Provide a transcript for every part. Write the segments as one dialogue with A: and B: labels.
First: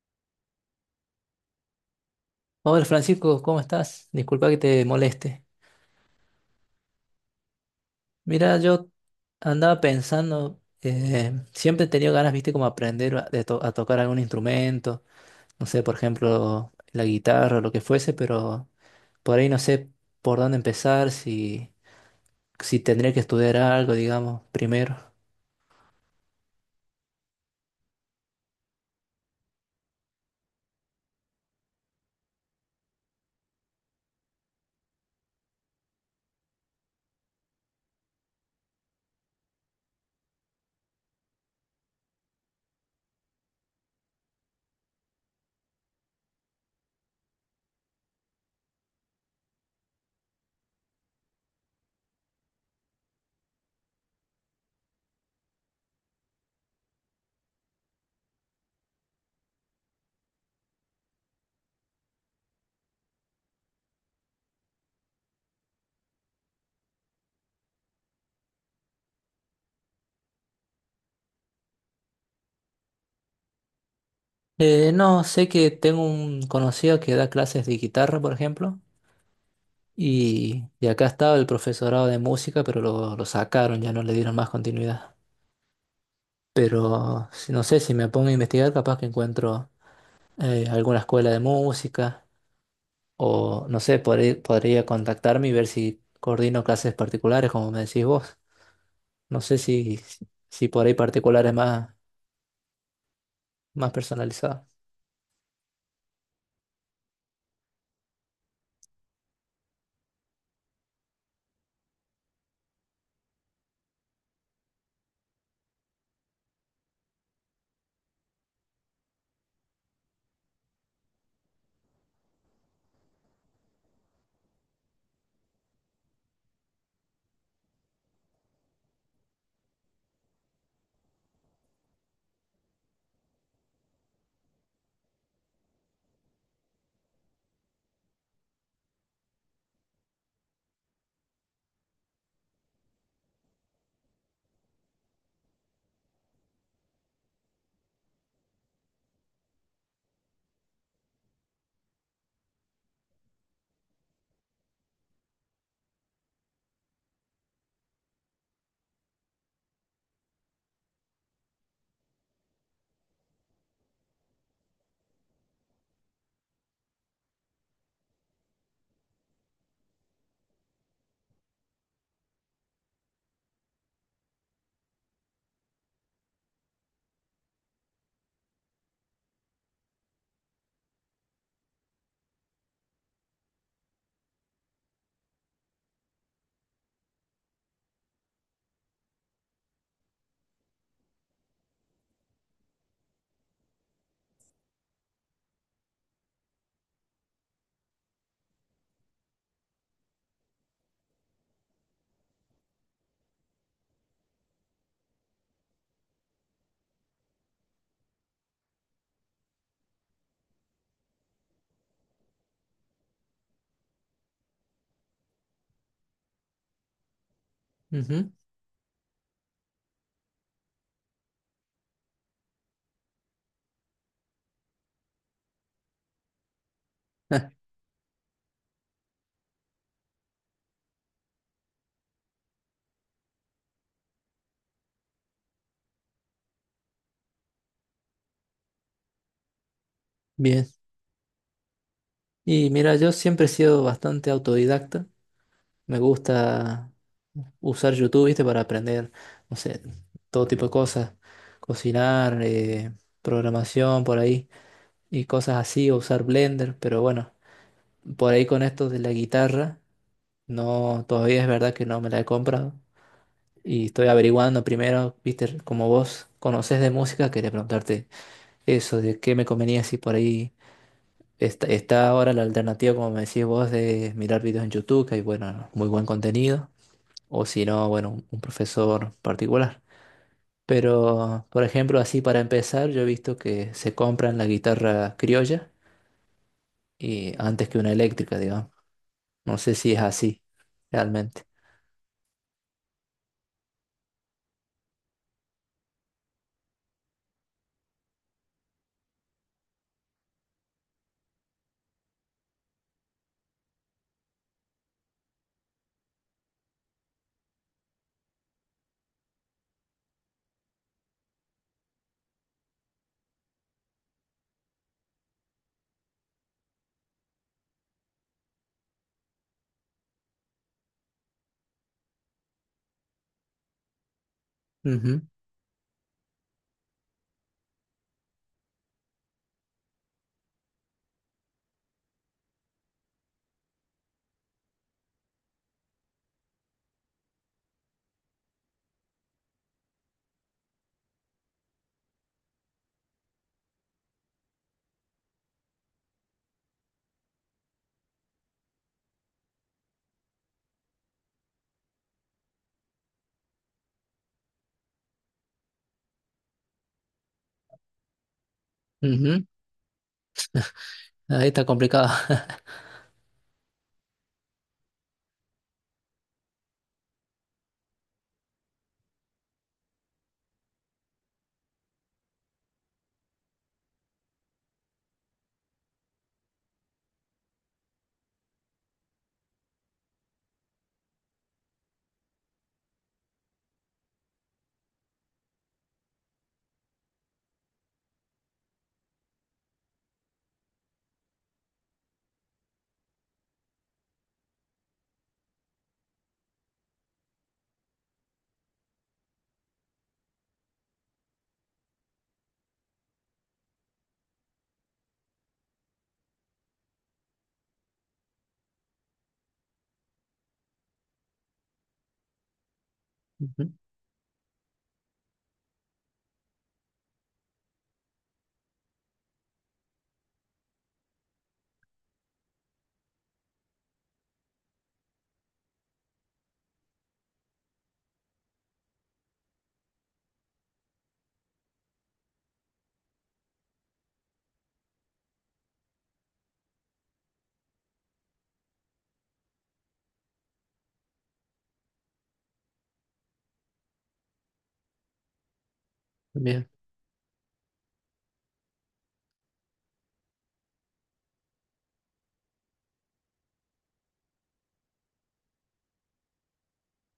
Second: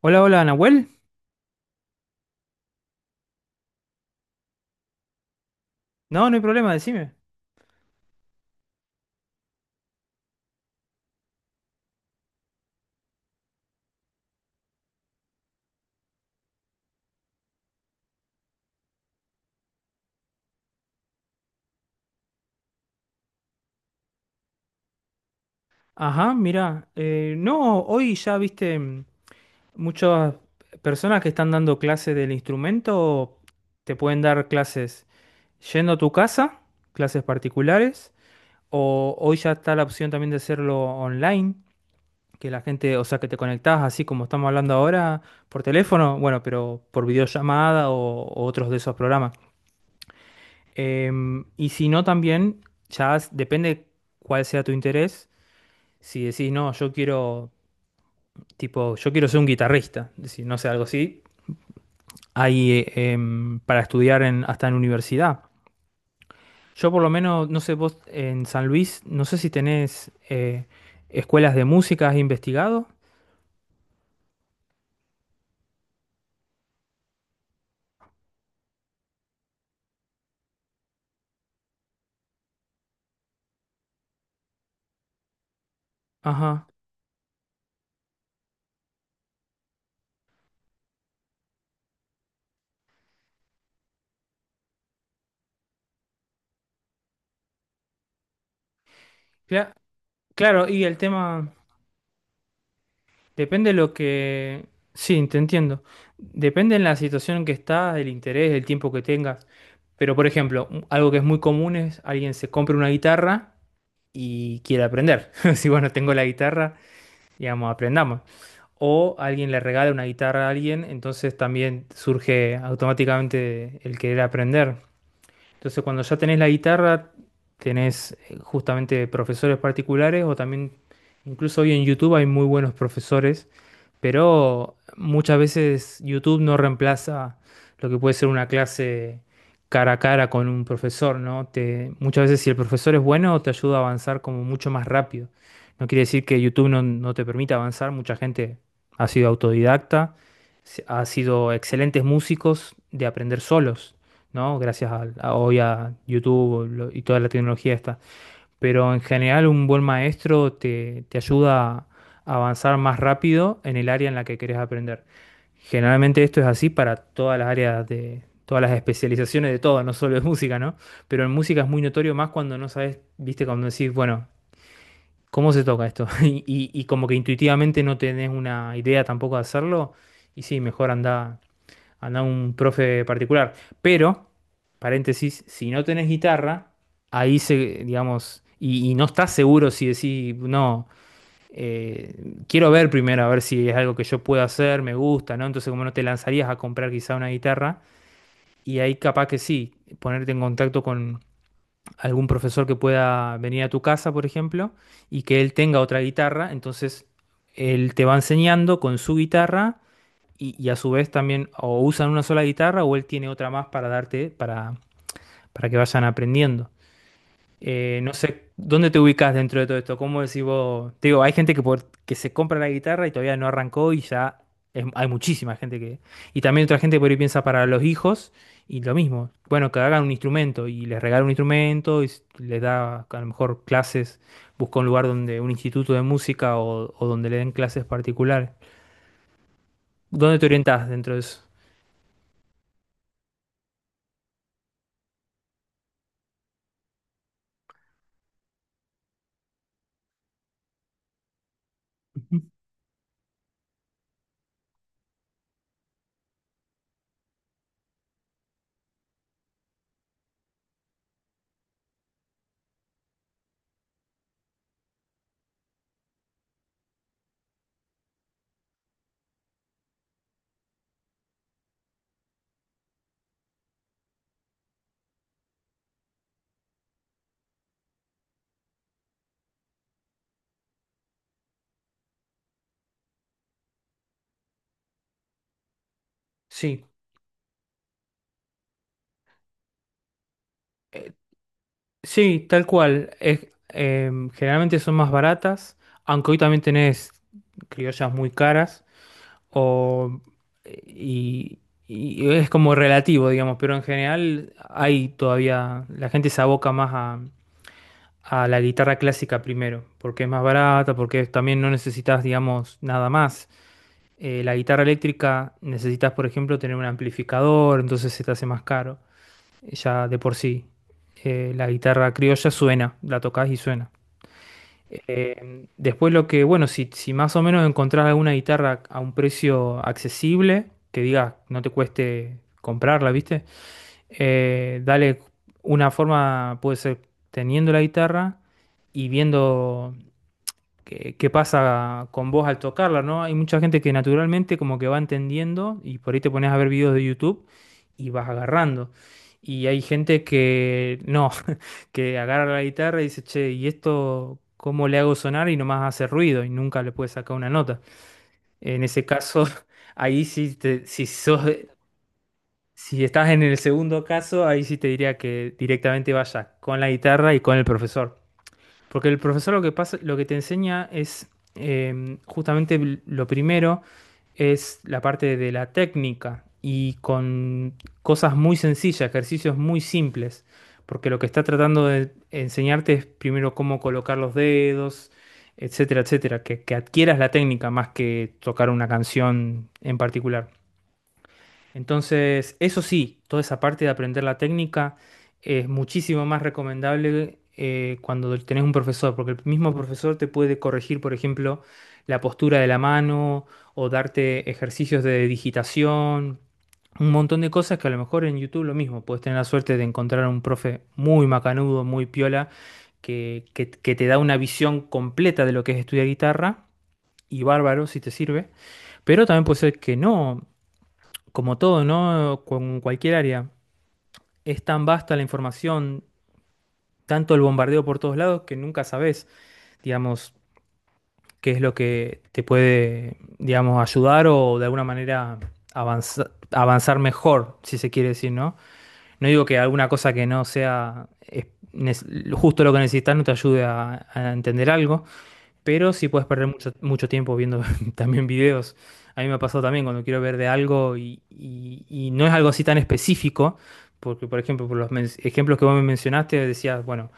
A: Hola, hola, Nahuel.
B: Hola Francisco, ¿cómo estás? Disculpa que te moleste.
A: No, no hay problema, decime.
B: Mira, yo andaba pensando, siempre he tenido ganas, viste, como aprender a tocar algún instrumento, no sé, por ejemplo, la guitarra o lo que fuese, pero por ahí no sé por dónde empezar, si tendría que estudiar algo, digamos, primero.
A: Ajá, mira, no, hoy ya viste muchas personas que están dando clases del instrumento, te pueden dar clases yendo a tu casa, clases particulares, o hoy ya está la opción también de hacerlo online, que la gente, o sea, que te conectás así como estamos hablando ahora por teléfono, bueno, pero por videollamada o otros de esos programas. Y si no, también depende cuál sea tu interés. Si decís, no, yo quiero, tipo, yo quiero ser un guitarrista, si no sé, algo así, hay para estudiar en, hasta en universidad. Yo por lo menos, no sé, vos en San Luis, no sé si tenés escuelas de música, ¿has investigado?
B: No, sé que tengo un conocido que da clases de guitarra, por ejemplo, y acá estaba el profesorado de música, pero lo sacaron, ya no le dieron más continuidad.
A: Ajá.
B: Pero no sé, si me pongo a investigar, capaz que encuentro alguna escuela de música o no sé, podría contactarme y ver si coordino clases particulares, como me decís vos. No sé
A: Cla- claro,
B: si
A: y
B: por ahí
A: el
B: particulares
A: tema,
B: más,
A: depende de
B: más
A: lo que...
B: personalizadas.
A: Sí, te entiendo. Depende en la situación en que estás, el interés, el tiempo que tengas. Pero por ejemplo, algo que es muy común es alguien se compra una guitarra y quiere aprender. Si bueno, tengo la guitarra, digamos, aprendamos. O alguien le regala una guitarra a alguien, entonces también surge automáticamente el querer aprender. Entonces, cuando ya tenés la guitarra, tenés justamente profesores particulares o también, incluso hoy en YouTube hay muy buenos profesores, pero muchas veces YouTube no reemplaza lo que puede ser una clase cara a cara con un profesor, ¿no? Te, muchas veces si el profesor es bueno, te ayuda a avanzar como mucho más rápido. No quiere decir que YouTube no te permita avanzar, mucha gente ha sido autodidacta, ha sido excelentes músicos de aprender solos. ¿No? Gracias hoy a YouTube y toda la tecnología esta. Pero en general un buen maestro te ayuda a avanzar más rápido en el área en la que querés aprender. Generalmente esto es así para todas las áreas de, todas las especializaciones de todo, no solo de música, ¿no? Pero en música es muy notorio más cuando no sabes, viste, cuando decís, bueno, ¿cómo se toca esto? Y como que intuitivamente no tenés una idea tampoco de hacerlo, y sí, mejor anda un profe particular. Pero, paréntesis, si no tenés guitarra, ahí se, digamos, y no estás seguro si decís, no, quiero ver primero a ver si es algo que yo puedo hacer, me gusta, ¿no? Entonces, como no te lanzarías a comprar quizá una guitarra, y ahí capaz que sí, ponerte en contacto con algún profesor que pueda venir a tu casa, por ejemplo, y que él tenga otra guitarra, entonces él te va enseñando con su guitarra y a su vez también o usan una sola guitarra o él tiene otra más para darte, para que vayan aprendiendo. No
B: Ujú.
A: sé, ¿dónde te ubicas dentro de todo esto? ¿Cómo decís vos? Te digo, hay gente que, que se compra la guitarra y todavía no arrancó y ya hay muchísima gente que... Y también otra gente que por ahí piensa
B: Ah,
A: para los hijos y lo mismo. Bueno, que hagan un instrumento y les regala un instrumento y les da a lo mejor clases, busca un lugar donde, un instituto de música o donde le den clases particulares. ¿Dónde te
B: bien.
A: orientás dentro de eso?
B: Y mira, yo siempre he sido bastante autodidacta. Me gusta usar YouTube, ¿viste? Para aprender, no sé, todo tipo de cosas. Cocinar,
A: Ujú.
B: programación, por ahí. Y cosas así, o usar Blender, pero bueno, por ahí con esto de la guitarra, no, todavía es verdad que no me la he comprado. Y estoy averiguando primero, viste, como vos conocés de música, quería preguntarte eso, de qué me convenía si por ahí está ahora la alternativa, como me decís vos, de mirar videos en YouTube, que hay, bueno, muy buen contenido, o si no, bueno, un profesor particular. Pero, por ejemplo, así para empezar, yo he visto que se compran la guitarra criolla
A: Sí.
B: y antes que una eléctrica, digamos. No sé si es así,
A: Eh,
B: realmente.
A: sí, tal cual. Generalmente son más baratas, aunque hoy también tenés criollas muy caras, o, y, y es como relativo, digamos, pero en general hay todavía, la gente se aboca más a la guitarra clásica primero, porque es más barata, porque también no necesitas, digamos, nada más. La guitarra eléctrica necesitas, por ejemplo, tener un amplificador, entonces se te hace más caro ya de por sí. La guitarra criolla suena, la tocas y suena.
B: Ujú,
A: Después lo que, bueno, si más o menos encontrás alguna guitarra a un precio accesible, que diga, no te cueste comprarla, ¿viste? Dale una forma, puede ser teniendo la guitarra y viendo que pasa con vos al tocarla, ¿no? Hay mucha gente que naturalmente como que va entendiendo y por ahí te pones a ver videos de YouTube y vas agarrando. Y hay gente que no, que agarra la guitarra y dice, che, ¿y esto cómo le hago sonar? Y nomás hace ruido y nunca le puede sacar una nota. En ese
B: ujú.
A: caso, ahí sí, si sos,
B: Ahí está complicado.
A: si estás en el segundo caso, ahí sí te diría que directamente vayas con la guitarra y con el profesor. Porque el profesor lo que pasa, lo que te enseña es justamente lo primero es la parte de la técnica y con cosas muy sencillas, ejercicios muy simples. Porque lo que está tratando de enseñarte es primero cómo colocar los dedos, etcétera, etcétera. Que adquieras la técnica más que tocar una canción en particular. Entonces, eso sí, toda esa parte de aprender la técnica es muchísimo más recomendable cuando tenés un profesor, porque el mismo profesor te puede corregir, por ejemplo, la postura de la mano o darte ejercicios de digitación, un montón de cosas que a lo mejor en YouTube lo mismo, puedes tener la suerte de encontrar un profe muy macanudo, muy piola, que
B: Ujú,
A: que te da una visión completa de lo que es estudiar guitarra, y bárbaro si te sirve. Pero también puede ser que no como todo, ¿no? Con cualquier área, es tan vasta la información, tanto el bombardeo por todos lados, que nunca sabes, digamos, qué es lo que te puede, digamos, ayudar o de alguna manera avanzar, avanzar mejor, si se quiere decir, ¿no? No digo que alguna cosa que no sea justo lo que necesitas no te ayude a entender algo, pero sí puedes perder
B: bien,
A: mucho, mucho tiempo viendo también videos. A mí me ha pasado también cuando quiero ver de algo y no es algo así tan específico, porque por ejemplo, por los ejemplos que vos me mencionaste, decías, bueno,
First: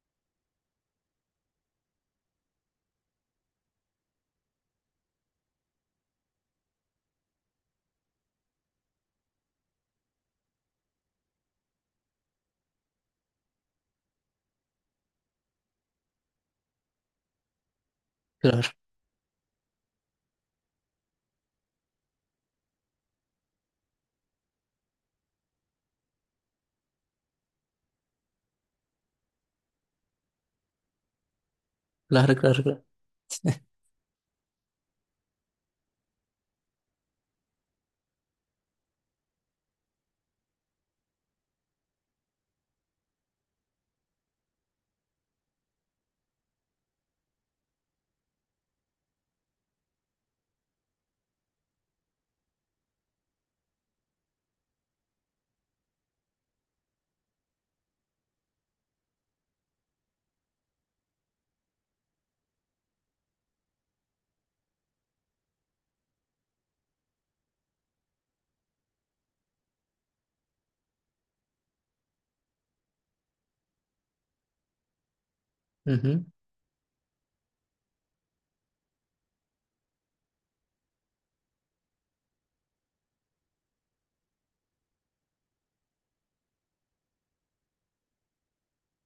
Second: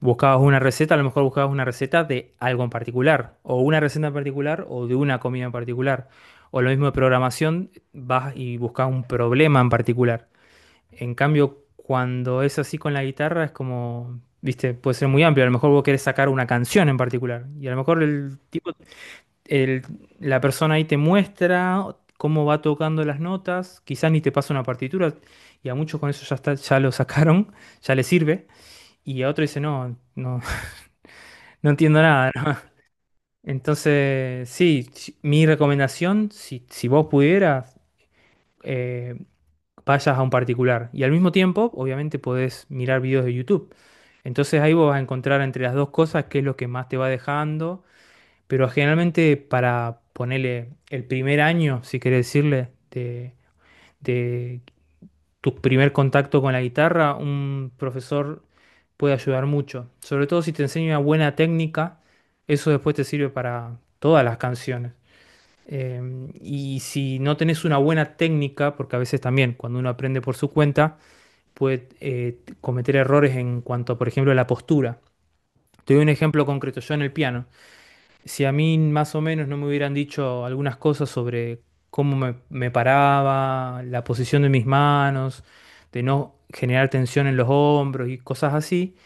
A: buscabas una receta, a lo mejor buscabas una receta de algo en particular, o una receta en particular, o de una comida en particular. O lo mismo de programación, vas y buscas un problema en particular. En cambio, cuando es así con la guitarra, es como, viste, puede ser muy amplio. A lo mejor vos querés sacar una canción en particular. Y a lo mejor el
B: claro,
A: tipo, el- la persona ahí te muestra cómo va tocando las notas. Quizás ni te pasa una partitura. Y a muchos con eso ya está, ya lo sacaron, ya les sirve. Y a otro dice, no, no, no entiendo nada.
B: claro,
A: ¿No?
B: claro, claro.
A: Entonces, sí, mi recomendación, si vos pudieras, eh, pasas a un particular. Y al mismo tiempo, obviamente, podés mirar videos de YouTube. Entonces ahí vos vas a encontrar entre las dos cosas qué es lo que más te va dejando. Pero generalmente para ponerle el primer año, si querés decirle, de tu primer contacto con la guitarra, un profesor puede ayudar mucho. Sobre todo si te enseña una buena técnica, eso después te sirve para todas las canciones. Y si no tenés una buena técnica, porque a veces también cuando uno aprende por su cuenta, puede cometer errores en cuanto a, por ejemplo, la postura. Te doy un
B: Ujú,
A: ejemplo concreto, yo en el piano. Si a mí más o menos no me hubieran dicho algunas cosas sobre cómo me paraba, la posición de mis manos, de no generar tensión en los hombros y cosas así,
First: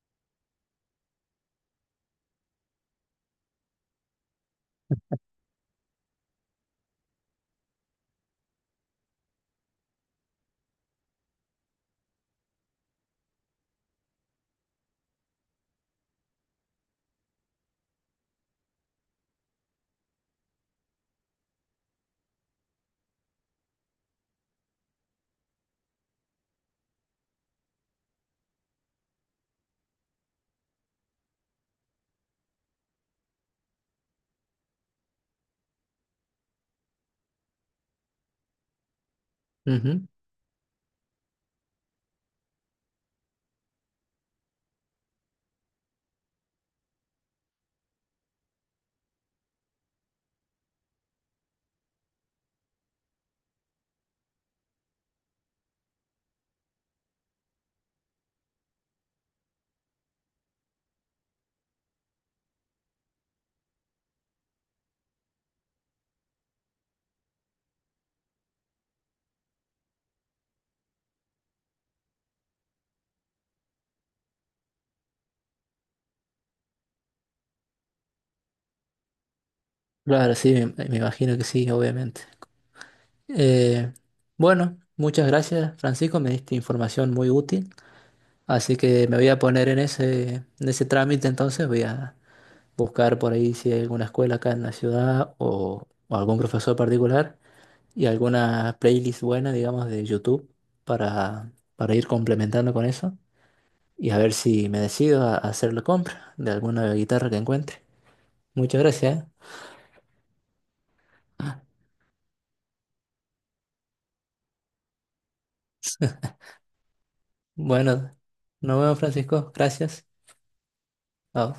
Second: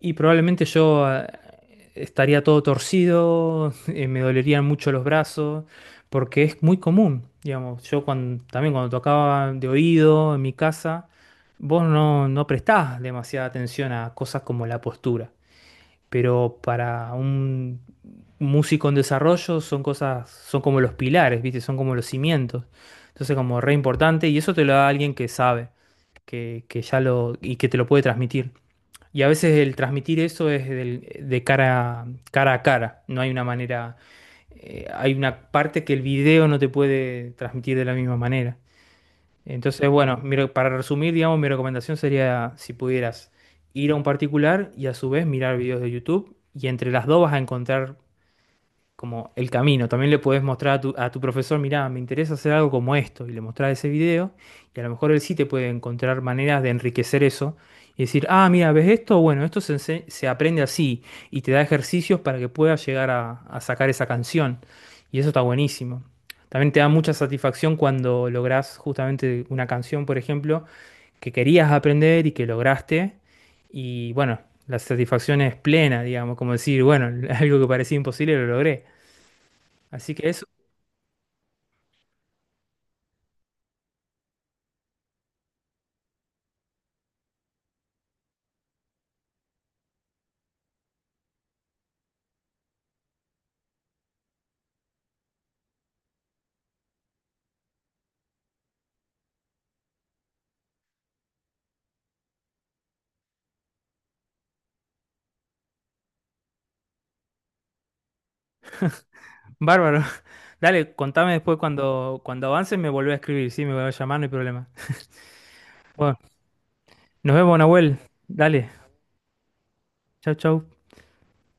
A: y probablemente yo estaría todo torcido, me dolerían mucho los brazos, porque es muy común, digamos. Yo cuando, también cuando tocaba de oído en mi casa, vos no prestás demasiada atención a cosas como la postura, pero para un músico en desarrollo son cosas, son como los pilares, ¿viste? Son como los cimientos. Entonces como re importante y eso te lo da alguien que sabe, que ya lo, y que te lo puede transmitir. Y a veces el transmitir eso es de cara, cara a cara. No hay una manera, hay una parte que el video no te puede transmitir de la misma manera. Entonces,
B: ujú.
A: bueno, mi para resumir, digamos, mi recomendación sería si pudieras ir a un particular y a su vez mirar videos de YouTube y entre las dos vas a encontrar como el camino. También le puedes mostrar a tu profesor, mirá, me interesa hacer algo como esto, y le mostrás ese video, y a lo mejor él sí te puede encontrar maneras de enriquecer eso y decir, ah, mira, ¿ves esto? Bueno, esto se, se aprende así, y te da ejercicios para que puedas llegar a sacar esa canción, y eso está buenísimo. También te da mucha satisfacción cuando lográs justamente una canción, por ejemplo, que querías aprender y que lograste. Y bueno, la satisfacción es plena, digamos, como decir, bueno, algo que parecía imposible lo logré. Así que
B: Claro,
A: eso,
B: sí, me imagino que sí, obviamente. Eh, bueno, muchas gracias, Francisco, me diste información muy útil, así que me voy a poner en en ese trámite entonces, voy a buscar por ahí si hay alguna escuela acá en la ciudad o algún profesor particular y alguna playlist buena, digamos, de YouTube para ir complementando con eso y a ver si me decido a hacer la compra de alguna guitarra que encuentre. Muchas gracias,
A: bárbaro. Dale, contame
B: ¿eh?
A: después cuando avances me volvés a escribir, sí, me voy a llamar, no hay problema. Bueno, nos vemos, Nahuel.
B: Bueno,
A: Dale,
B: nos vemos, Francisco. Gracias.
A: chau, chau.
B: Chao.